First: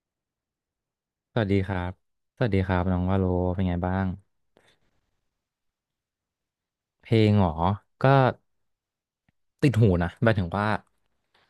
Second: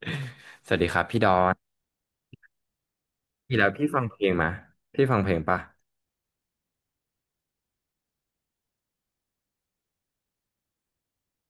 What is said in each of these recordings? สวัสดีครับพี่ดอสวัสดีคนรับสวัสดีครับน้องวาโลพี่เป็นแล้วไงพี่บ้าฟังงเพลงไหมาพี่ฟังเพลงปะเพลงเหรอก็ติดหูนะหมายถึงว่า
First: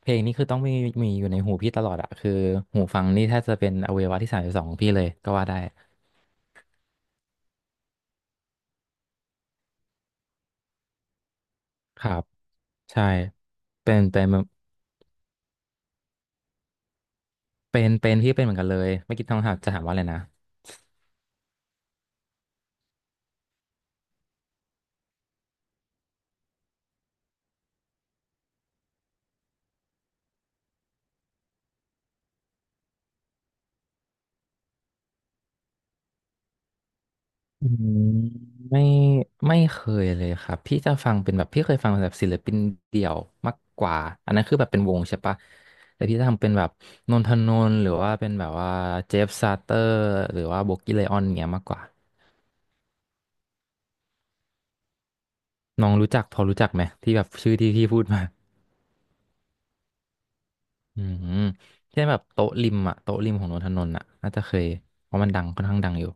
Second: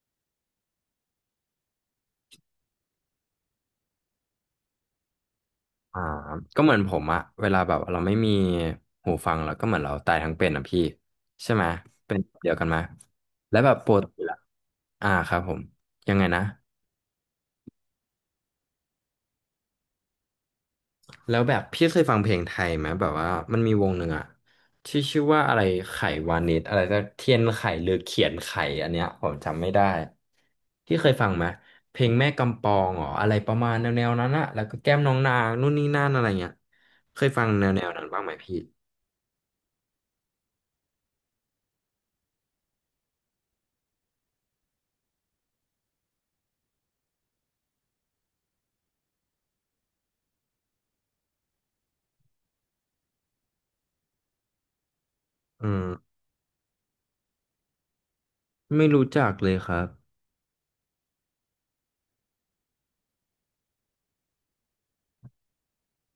เพลงนี้คือต้องมีมีอยู่ในหูพี่ตลอดอะคือหูฟังนี่แทบจะเป็นอวัยวะที่32ของพี่เลยก็ว่าได้อ่าก็เหมือนผมอะเวลาแบบเราไม่มีหูฟังเราก็เหมือนเราตายทั้งเป็นอะพี่ ใช่ไหมครัเป็นบเดียวกันไหมใช่แล้วแบบปเป็กนติเป็นละอ่าครับผม ยังไงนะ เป็นพี่เป็นเหมือนกันเลยไม่คิดต้องถามจะถามว่าอะไรนะ แล้วแบบพี่เคยฟังเพลงไทยไหมแบบว่ามันมีวงหนึ่งอะที่ชื่อว่าอะไรไขวานิชอะไรสักเทียนไขหรือเขียนไขอันเนี้ยผมจำไม่ได้ที่เคยฟังไหมเพลงแม่กำปองเหรออะไรประมาณแนวๆนั้นอะแล้วก็แก้มน้องนางนู่นนี่นั่นอะไรเงี้ยเคยฟังอืแนวๆมนั้นบ้างไหมพี่ไม่ไม่เคยเลยครับพี่จะฟังเป็นแบบพี่เคยฟังแบบศิลปินเดี่ยวมากกว่าอันนั้นคือแบบเป็นวงใช่ปะแต่พี่จะทำเป็นแบบนนทนนท์หรือว่าเป็นแบบว่าเจฟซาเตอร์หรือว่าโบกี้ไลออนเงี้ยมากกว่าอืมน้องรู้จักพอรู้จักไหมที่แบบชื่อที่พี่พูดมาไม่รู้จักเลยครับอืมเช่นแบบโต๊ะริมอะโต๊ะริมของนนทนนท์อะน่าจะเคยเพราะมันดังค่อนข้างดังอยู่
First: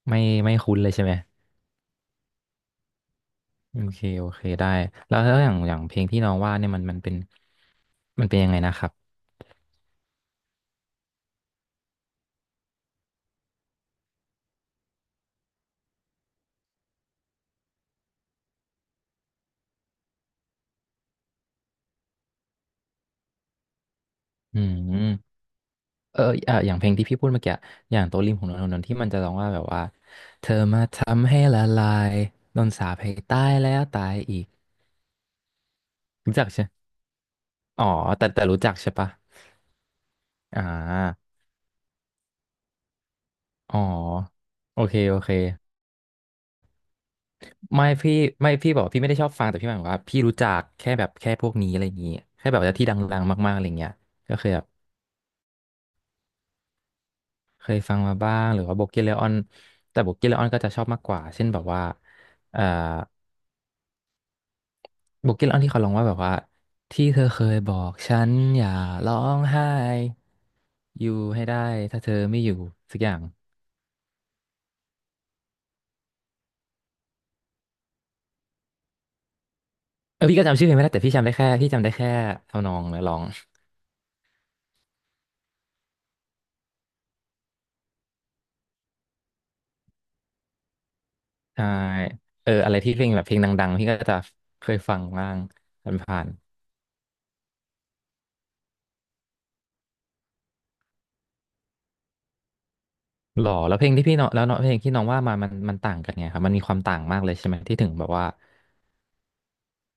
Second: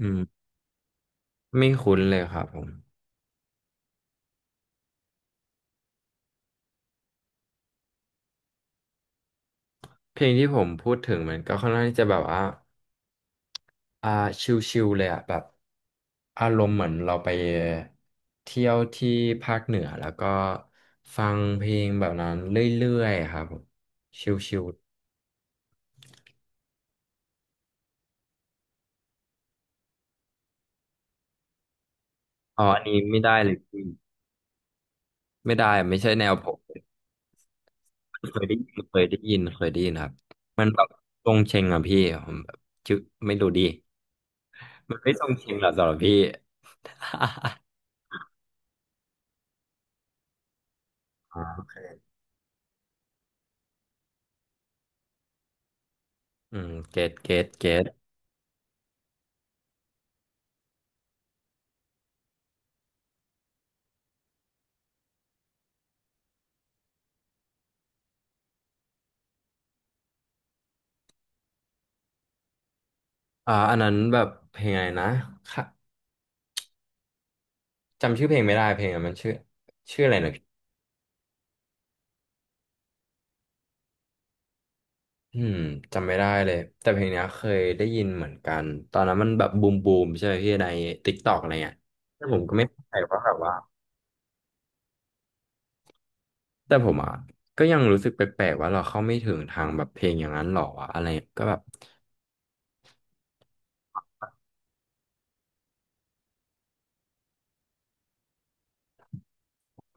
อืมไม่ไม่คุ้นเลยใช่ไหมไม่คุ้นเลยครับผมโอเคโอเคได้แล้วอย่างเพลงที่น้องว่าเนี่ยมันเป็นมันเป็นยังไงนะครับ เพลงที่ผมพูดถึงมันก็ค่อนข้างที่จะแบบว่า อ่าชิลๆเลยอ่ะแบบอารมณ์เหมือนเราไปเที่ยวที่ภาคเหนือแล้วก็ฟังเพลงแบบนั้นเรื่อยๆครับผมชิอืลมเอออ่ะอย่างเพลงที่พี่พูดเมื่อกี้อย่างโตะริมของนนทนนท์ที่มันจะร้องว่าแบบว่าเธอมาทำให้ละลายๆโดอ๋อนอันสานี้ปให้ไม่ได้ตาเลยยแล้พี่วตายอีกไม่ได้ไม่ใช่แนวรู้จัผกมใช่อ๋อแต่เคยได้รู้ยิจักนใช่ปะครับอ่มันแบบทารงเชงอ่ะพี่ผมแบบชอไม่รู้ดีอ๋อโอมัเคนไม่โอทรเคงเชงหรอกสำหรับพี่ ไม่พี่ไม่พี่บอกว่าพี่ไม่ได้ชอบฟังแต่พี่หมายถึงว่าพี่รู้จักแค่แบบแค่อ๋พวกนี้ออะไรอย่างงี้แค่แบบว่าที่ดังๆมากๆอะไรเงี้ยก็เคยแบบอืมเกตเคยฟังมาบ้างหรือว่าโบเกเลออนแต่โบเกเลออนก็จะชอบมากกว่าเช่นแบบว่าเอ่อ โบุกี้เล่าที่เขาลงว่าแบบว่าที่เธอเคยบอกฉันอย่าร้องไห้อยู่ให้ได้ถ้าเธอไม่อยู่สักอย่างอ่าอันนั้นแบบเพลงไงนะ จำชื่อเพลงไม่ได้เพลงอะมันชื่อชื่ออะไรเออนะพี่ก็พี่จำชื่อเพลงไม่ได้แต่พี่จำได้แค่ทำนองและร้องอืมจำไม่ได้เลยแต่เพลงเนี้ยเคยได้ยินเหมือนกันตอนนั้นมันแบบบูมบูมใช่ไหมพี่ในติ๊กตอกอะไรใช่เงี้ยแต่ผมเอก็อไม่อะไรเข้าที่ใจเพลงว่าแบบแบเพลบงว่าดังๆพี่ก็จะเคยฟังบ้างผ่านแต่ผมอ่ะก็ยังรู้สึกแปลกๆว่าเราเข้าไม่ถึงทางแบบเพลงอย่างนั้นหรอวะอะไรก็แบบๆหรอแล้วเพลงที่พี่เนาะแล้วเนาะเพลงที่น้องว่ามามันต่างกันไงครับมันมีความต่างมากเลยใช่ไหมที่ถึงแบบว่า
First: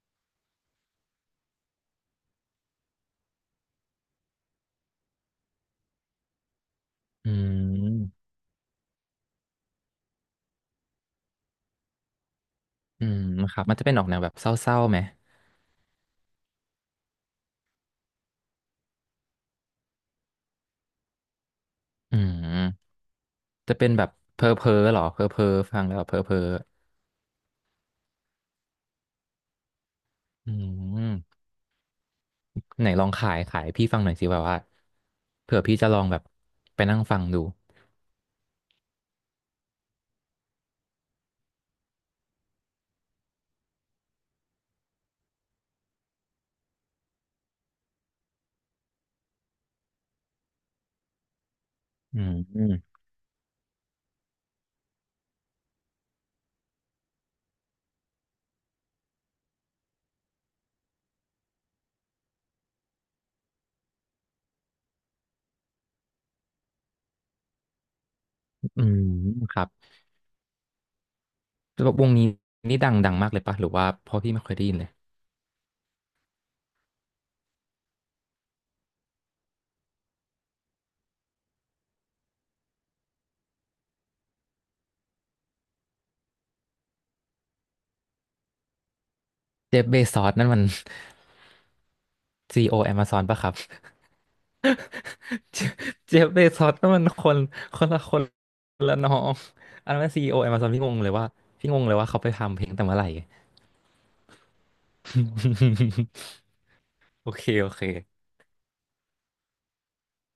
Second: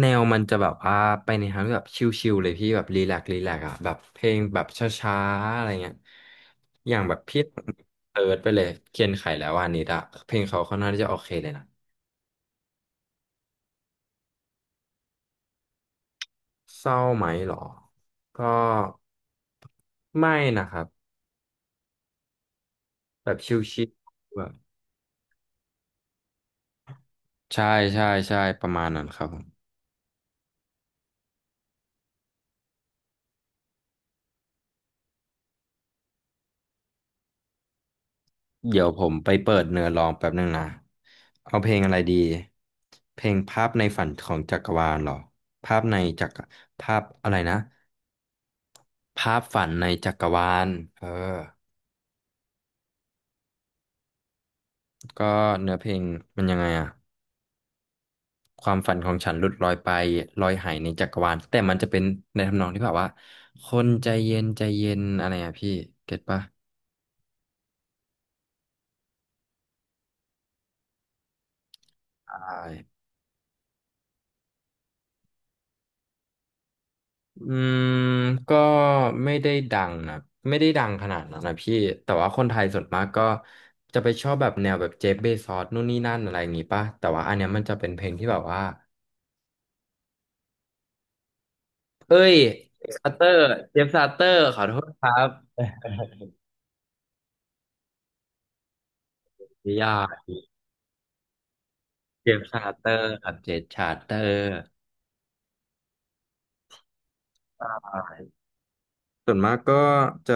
แนวมันจะแบบว่าไปในทางที่แบบชิลๆเลยพี่แบบรีแลกซ์อ่ะแบบเพลงแบบช้าๆอะไรเงี้ยอย่างแบบอืพี่เติมร์ดไปเลยเคียนไขแล้ววานิดอะเพลงเขาค่อนข้างที่จะโอเคเลยนะ อืมครับมันจะเป็นออกแนวแบบเศร้าๆไหมเศร้าไหมเหรอ ก็ไม่นะครับอืมแบบจะชิเป็ลนแบบๆแบเพบ้อๆหรอเพ้อๆฟังแล้วแบบเพ้อเพ้อ ใช่ใช่ใช่ประมาณนั้นครับผมอืมไหนลองขายพี่ฟังหน่อยสิแบบว่าเผื่อพี่จะลองแบบไปนั่งฟังดูเดี๋ยวผมไปเปิดเนื้อร้องแป๊บนึงนะเอาเพลงอะไรดีเพลงภาพในฝันของจักรวาลเหรอภาพในจักรภาพอะไรนะภาพฝันในจักรวาลเอออืมอืมก็เนื้อเพลงมันยังไงอะ ความฝันของฉันหลุดลอยไปลอยหายในจักรวาลแต่มันจะเป็นในทำนองที่แบบว่าคนใจเย็นอะไรอ่ะพี่เก็ตปะอืมครับแล้ววงนี้ใชดัง่ดังมากเลยปะหรือว่าเพราะพี่ไม่เคยได้ยินเลยอืมก็ไม่ได้ดังนะไม่ได้ดังขนาดนั้นนะพี่แต่ว่าคนไทยส่วนมากก็จะไปชอบแบบแนวแบบเจฟเบซอสนู่นนี่นั่นอะไรอย่างงี้ปะแต่ว่าอันเนี้ยมันจะเป็นเพลงที่แบบว่าเจฟเบซอสนั่นมัน เอ้ย CEO ซาเต Amazon อปะร์ครับเจฟซาเตอร์ขอโทษครับเจฟเจฟเบซอส นั่นมันคนละคนละน้องออัย่านนั้น ก CEO Amazon พี่งงเลยว่าเขาเจไปฟทำเพซาลงตั้งแต่เตอเมื่อไหร่ ร์ครับเจฟซาเตอร์ โอเคโอเคส่วนมากก็จะ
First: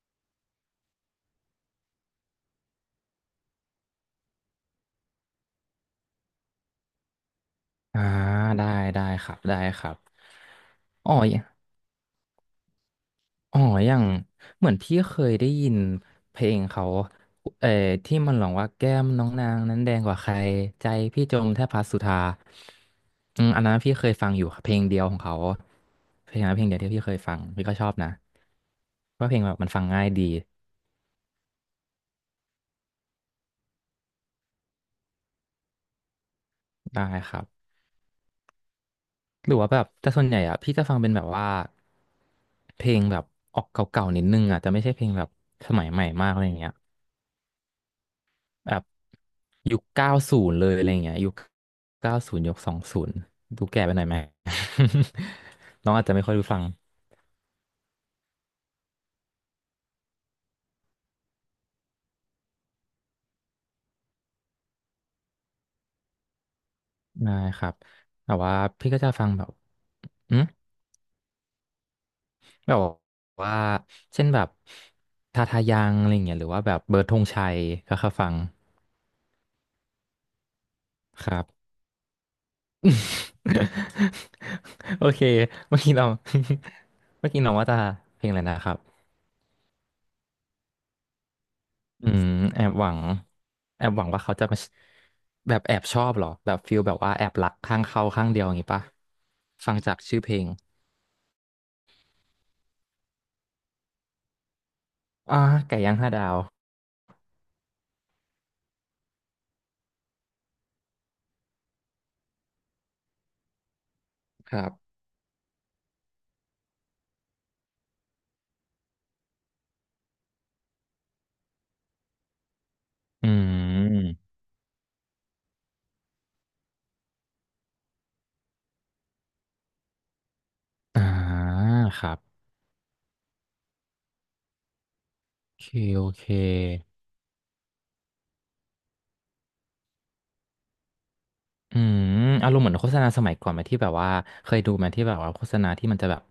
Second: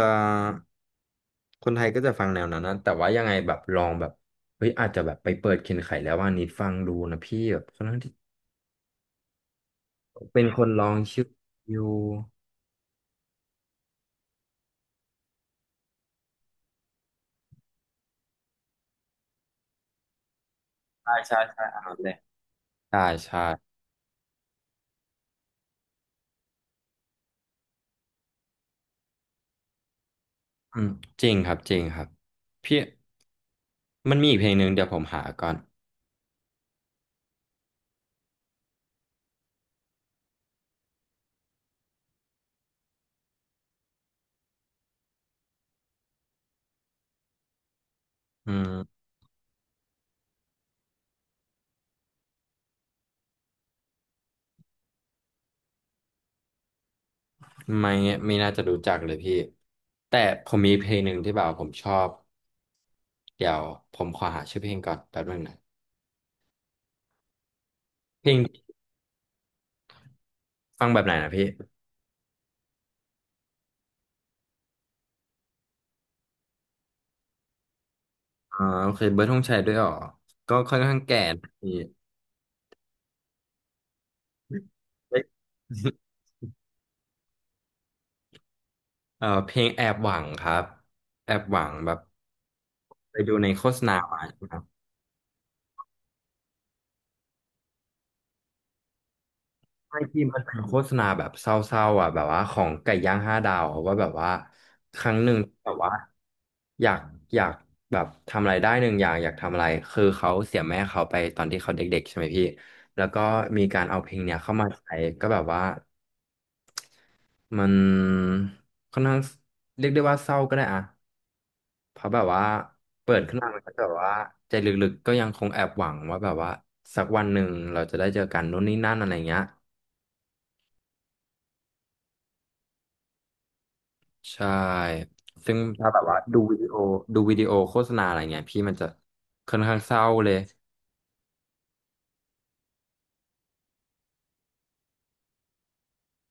คนไทยก็จะฟังแนวนั้นนะแต่ว่ายังไงแบบลองแบบเฮ้ยอาจจะแบบไปเปิดเคนไขแล้วว่านิดฟังดูนะพี่แบบคอนข้างอ่าที่ได้ได้ครับได้ครับเป็นคนลองอ๋อ ชื่ออยู่อ๋ออย่างเหมือนพี่เคยได้ยินเพลงเขาเอ่อที่มันร้องว่าแก้มน้องนางนั้นแดงกว่าใครใจใช่พี่จใช่มแทใช่บอัพันสนั้นสุเลยธาใช่ใช่อืมอันนั้นพี่เคยฟังอยู่ค่ะเพลงเดียวของเขาเพลงนั้นเพลงเดียวที่พี่เคยฟังพี่ก็ชอบนะว่าเพลงแบบมันฟังง่ายดีอืมจริงครับพี่มันมีอีกเพลงหนึ่งเดี๋ยวผมหาก่อนได้ครับหรือว่าแบบแต่ส่วนใหญ่อะพี่จะฟังเป็นแบบว่าเพลงแบบออกเก่าๆนิดนึงอะจะไม่ใช่เพลงแบบสมัยใหม่มากอะไรอย่างเงี้ย อืแบบมยุค90เลยอะไรเงี้ยยุค20ดูแก่ไปหน่อยไหม น้องอาจจะไม่ค่อยรู้ฟังไม่ไม่น่าจะรู้จักเลยพี่แต่ผมมีเพลงหนึ่งที่แบบผมชอบเดี๋ยวผมขอหาชื่อเพลงก่อนแป๊บนึงนะได้ครับเพลแต่งว่าพี่ก็จะฟังแบบอืมฟังแบบไหนนะพี่ แบบว่าเช่นแบบทาทายังอะไรเงี้ยหรือว่าแบบเบิร์ดธงชัยก็เคยฟังโอเคเบิร์ดธงชัยด้วยเหรอก็ค่อนข้างแก่ครับ นะพี่ โอเอ้เคย เมื่อ กี้เรา เมื่อกี้น้องว่าจะเพลงอะไรนะครับ เพลงแอบหวังครับแอบหวังแบบอืมแอบหวังไปดูในโฆษแอบณาหวังมาว่าเขาใช่ไหจะมคมารับแบบแอบชอบเหรอแบบฟิลแบบว่าแอบรักข้างเขาข้างเดียวอย่างงี้ปะฟังไอจากชื่อที่เพลมันงเป็นโฆษณาแบบเศร้าๆอ่ะแบบว่าของไก่ย่างห้าดาวอะว่าแบบว่าครั้งหนึ่งอ่าแบบไก่ว่าย่างห้าดาวอยากอยากแบบทำอะไรได้หนึ่งอย่างอยากทำอะไรคือเขาเสียแม่เขาไปตอนที่เขาเด็กๆใช่ไหมพี่แล้วก็มีการเอาเพลงเนี้ยคเข้ารัมาใช้บก็แบบว่า มันค่อนข้างเรียกได้ว่าเศร้าก็ได้อะเพราะแบบว่าเปิดอืขึ้นมามันก็จะแบบว่ามใจลึกๆก็ยังคงแอบหวังว่าแบบว่าสักวันหนึ่งเราจะได้เจอกันนู่นนี่นั่นอะไรเงี้ยอ่าครับใช่โอซึ่งเคถ้าแบโอบว่าเคดูวิดีโอดูวิดีโอโฆษณาอะไรเงี้ยพี่มันจะค่อนข้างเศร้าเลยอืมอารมณ์เหมือนโฆษณาสมัยก่อนไหมที่แบบว่าเคยดูไหมที่แบบว่าโฆษณาที่มันจะแบบ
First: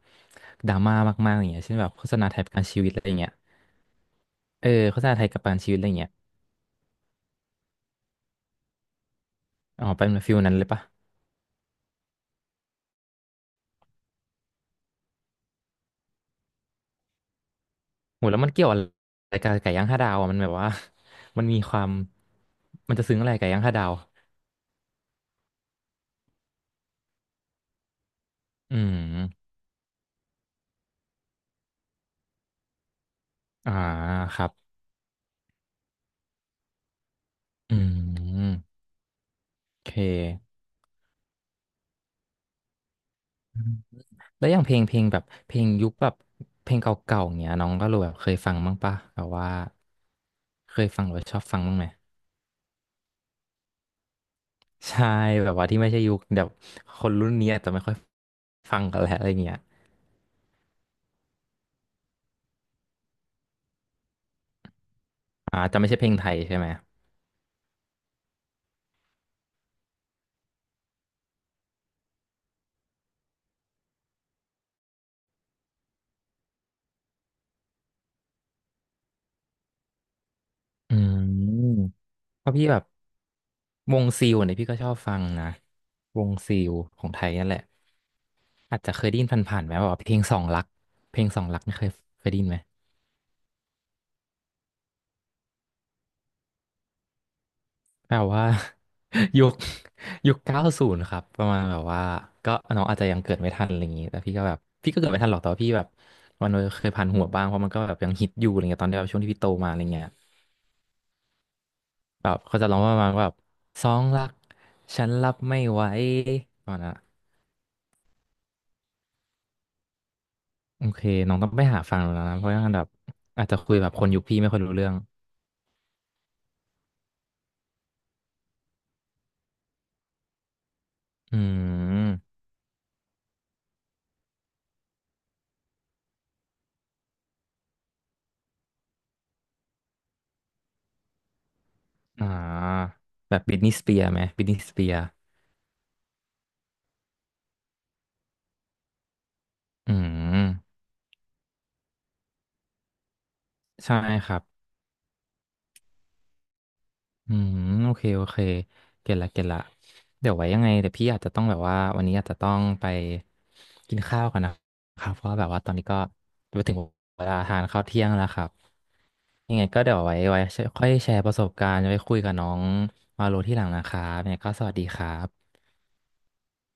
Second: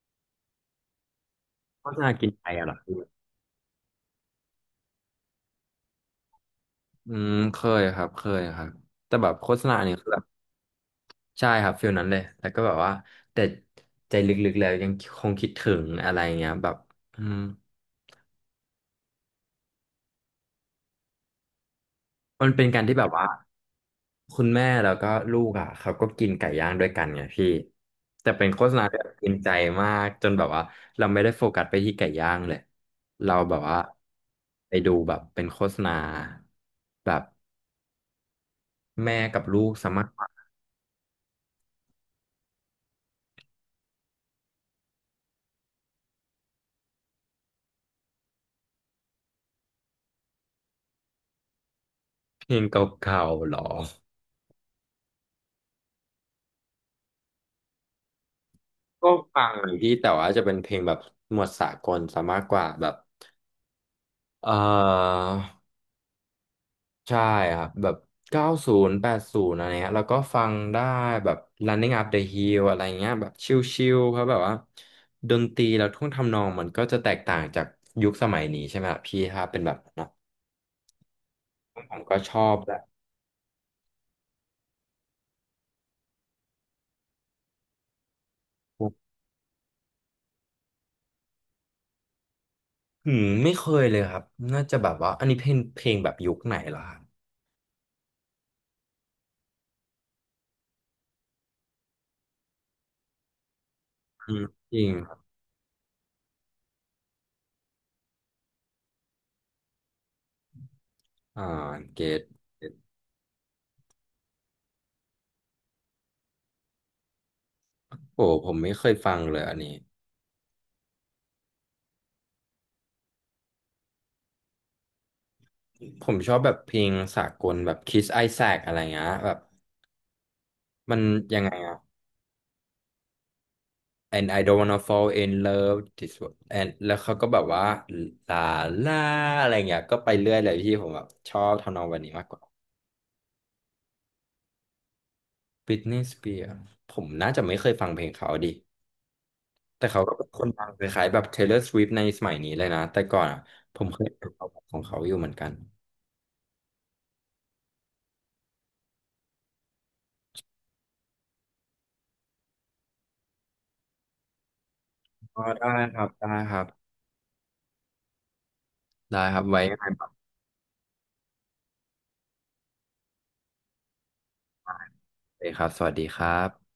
ดราม่ามากๆอย่างเงี้ยเช่นโฆแบบษโฆณาษณากินไทยใจประกันอะเหรอชีวิตพี่อะไรเงี้ยเออโฆษณาไทยประกันชีวิตอะไรเงี้ยอืมเคยครับแต่แบบโฆษณาอ๋อเนี่ย เป็นฟิลนั้นเลยปะ ใช่ครับฟิลนั้นเลยแล้วก็แบบว่าแต่ใจลึกๆแล้วยังคงคิดถึงอะไรเงี้ยแบบอืมโหแล้วมันเกี่ยวอะไรกับไก่ย่างห้าดาวอ่ะมันแบบว่า มันมีความมันเป็นการมัที่นแบจะบซึ้งว่าอะไรไก่ย่างห้าดาวคุณแม่แล้วก็ลูกอ่ะเขาก็กินไก่ย่างด้วยกันไงพี่แต่เป็นโฆษอืณาที่แบบกิมนใจมากจนแบบว่าเราไม่ได้โฟกัสไปที่ไก่ย่างเลยเราแบบอ่าว่าครับไปดูแบบเป็นโฆษณาแบบอืมแม่กับลูกโอสาเคมารถฟังอืมแล้วอย่างเพลงเพลงแบบเพลงยุคแบบเพลงเก่าๆอย่างเงี้ยน้องก็รู้แบบเคยฟังบ้างปะแบบว่าเคยฟังหรือว่าชอบฟังบ้างไหม เพลงเก่าๆหรอ ใช่แบบว่าที่ไม่ใช่ยุคแบบคนรุ่นนี้อาจจะไม่ค่อยฟังกันก็แล้วอะไรฟัเงี้งยพี่แต่ว่าจะเป็นเพลงแบบหมวดสากลซะมากกว่าแบบ เอ่ออ่าจะไม่ใช่เพลงไทยใช่ไหมใช่ครับแบบเก้าศูนย์แปดศูนย์อะไรเงี้ยแล้วก็ฟังได้แบบ Running Up the Hill อะไรเงี้ยแบบชิลๆเพราะแบบว่าดนตรีแล้วท่วงทำนองมันก็จะแตกต่างจากยุคสมัยนี้ใช่ไหมครับพี่ถ้าเป็นแบบนั้นนะอืม ผมก็ชเพอราะบพี่แบแบบบวงซิลเนี่ยพี่ก็ชอบฟังนะวงซิลของไทยนั่นแหละอาจจะเคยได้ยินผ่านๆไหมว่าเพลงสองรักเพลงสองรักนี่เคยได้ยินไหมอืมไม่เคยเลยครับน่าจะแบบว่าอันนี้เพลงเพลงแบบยุคไหนเหรอครับแปลว่า ยุค90ครับประมาณแบบว่าก็น้องอาจจะยังเกิดไม่ทันอะไรอย่างนี้แต่อืพี่ก็มแบบจริพี่งก็เกิคดรับไม่ทันหรอกแต่ว่าพี่แบบวันนี้เคยผ่านหัวบ้างเพราะมันก็แบบยังฮิตอยู่อะไรเงี้ยตอนที่แบบช่วงที่พี่โตมาอะไรเงี้ยอ่าเกตแบบเขาจะร้องว่าประมาณว่าแบบสองรักฉันรับไม่ไหวประมาณนั้น โอ้ผมไม่เคยฟังเลยอันนี้โอเคน้องต้องไปหาฟังดูแล้วนะ เพราะว่าแบบอาจจะคุยแบบคนยุคพี่ไม่ค่อยรู้เรื่องผมชอบแบบเพลงสากลแบบ Kiss Isaac อะไรเงี้ยแบบมันอืยังไงอะ ม and I don't wanna fall in love this one and แล้วเขาก็แบบว่าลาลาอะไรเงี้ยก็ไปเรื่อยเลยพี่ผมแบบชอบทำนองวันนี้มากอ่กว่า าแบบบิทนีย์สเปียร์ไหมบิทนีย์สเปียร์ Britney Spears ผมน่าจะไม่เคยฟังเพลงเขาดิแต่อืเขาก็เป็นคนดังมคล้ายๆแบบ Taylor Swift ในสมัยนี้เลยนะแต่ก่อนอะผมใช่เคยฟัคงรับขาของเขาอยู่เหมือนกันอืมโอเคโอเคเก็ตละเก็ตละเดี๋ยวไว้ยังไงเดี๋ยวพี่อาจจะต้องแบบว่าวันนี้อาจจะต้องไปกินข้าวกันนะครับเพราะว่าอ๋อแบบว่าได้ตอนนี้คก็รับได้ครัไปถึงบเวลาทานข้าวเที่ยงแล้วครับได้ครับยังไว้ไงยังก็ไงเดี๋ยวปรัไว้บค่อยแชร์ประสบการณ์ไว้คุยกับน้องมาโลที่หลังนะครับยังไงก็สวัสดีครัเลยบครับสวัสดีครับ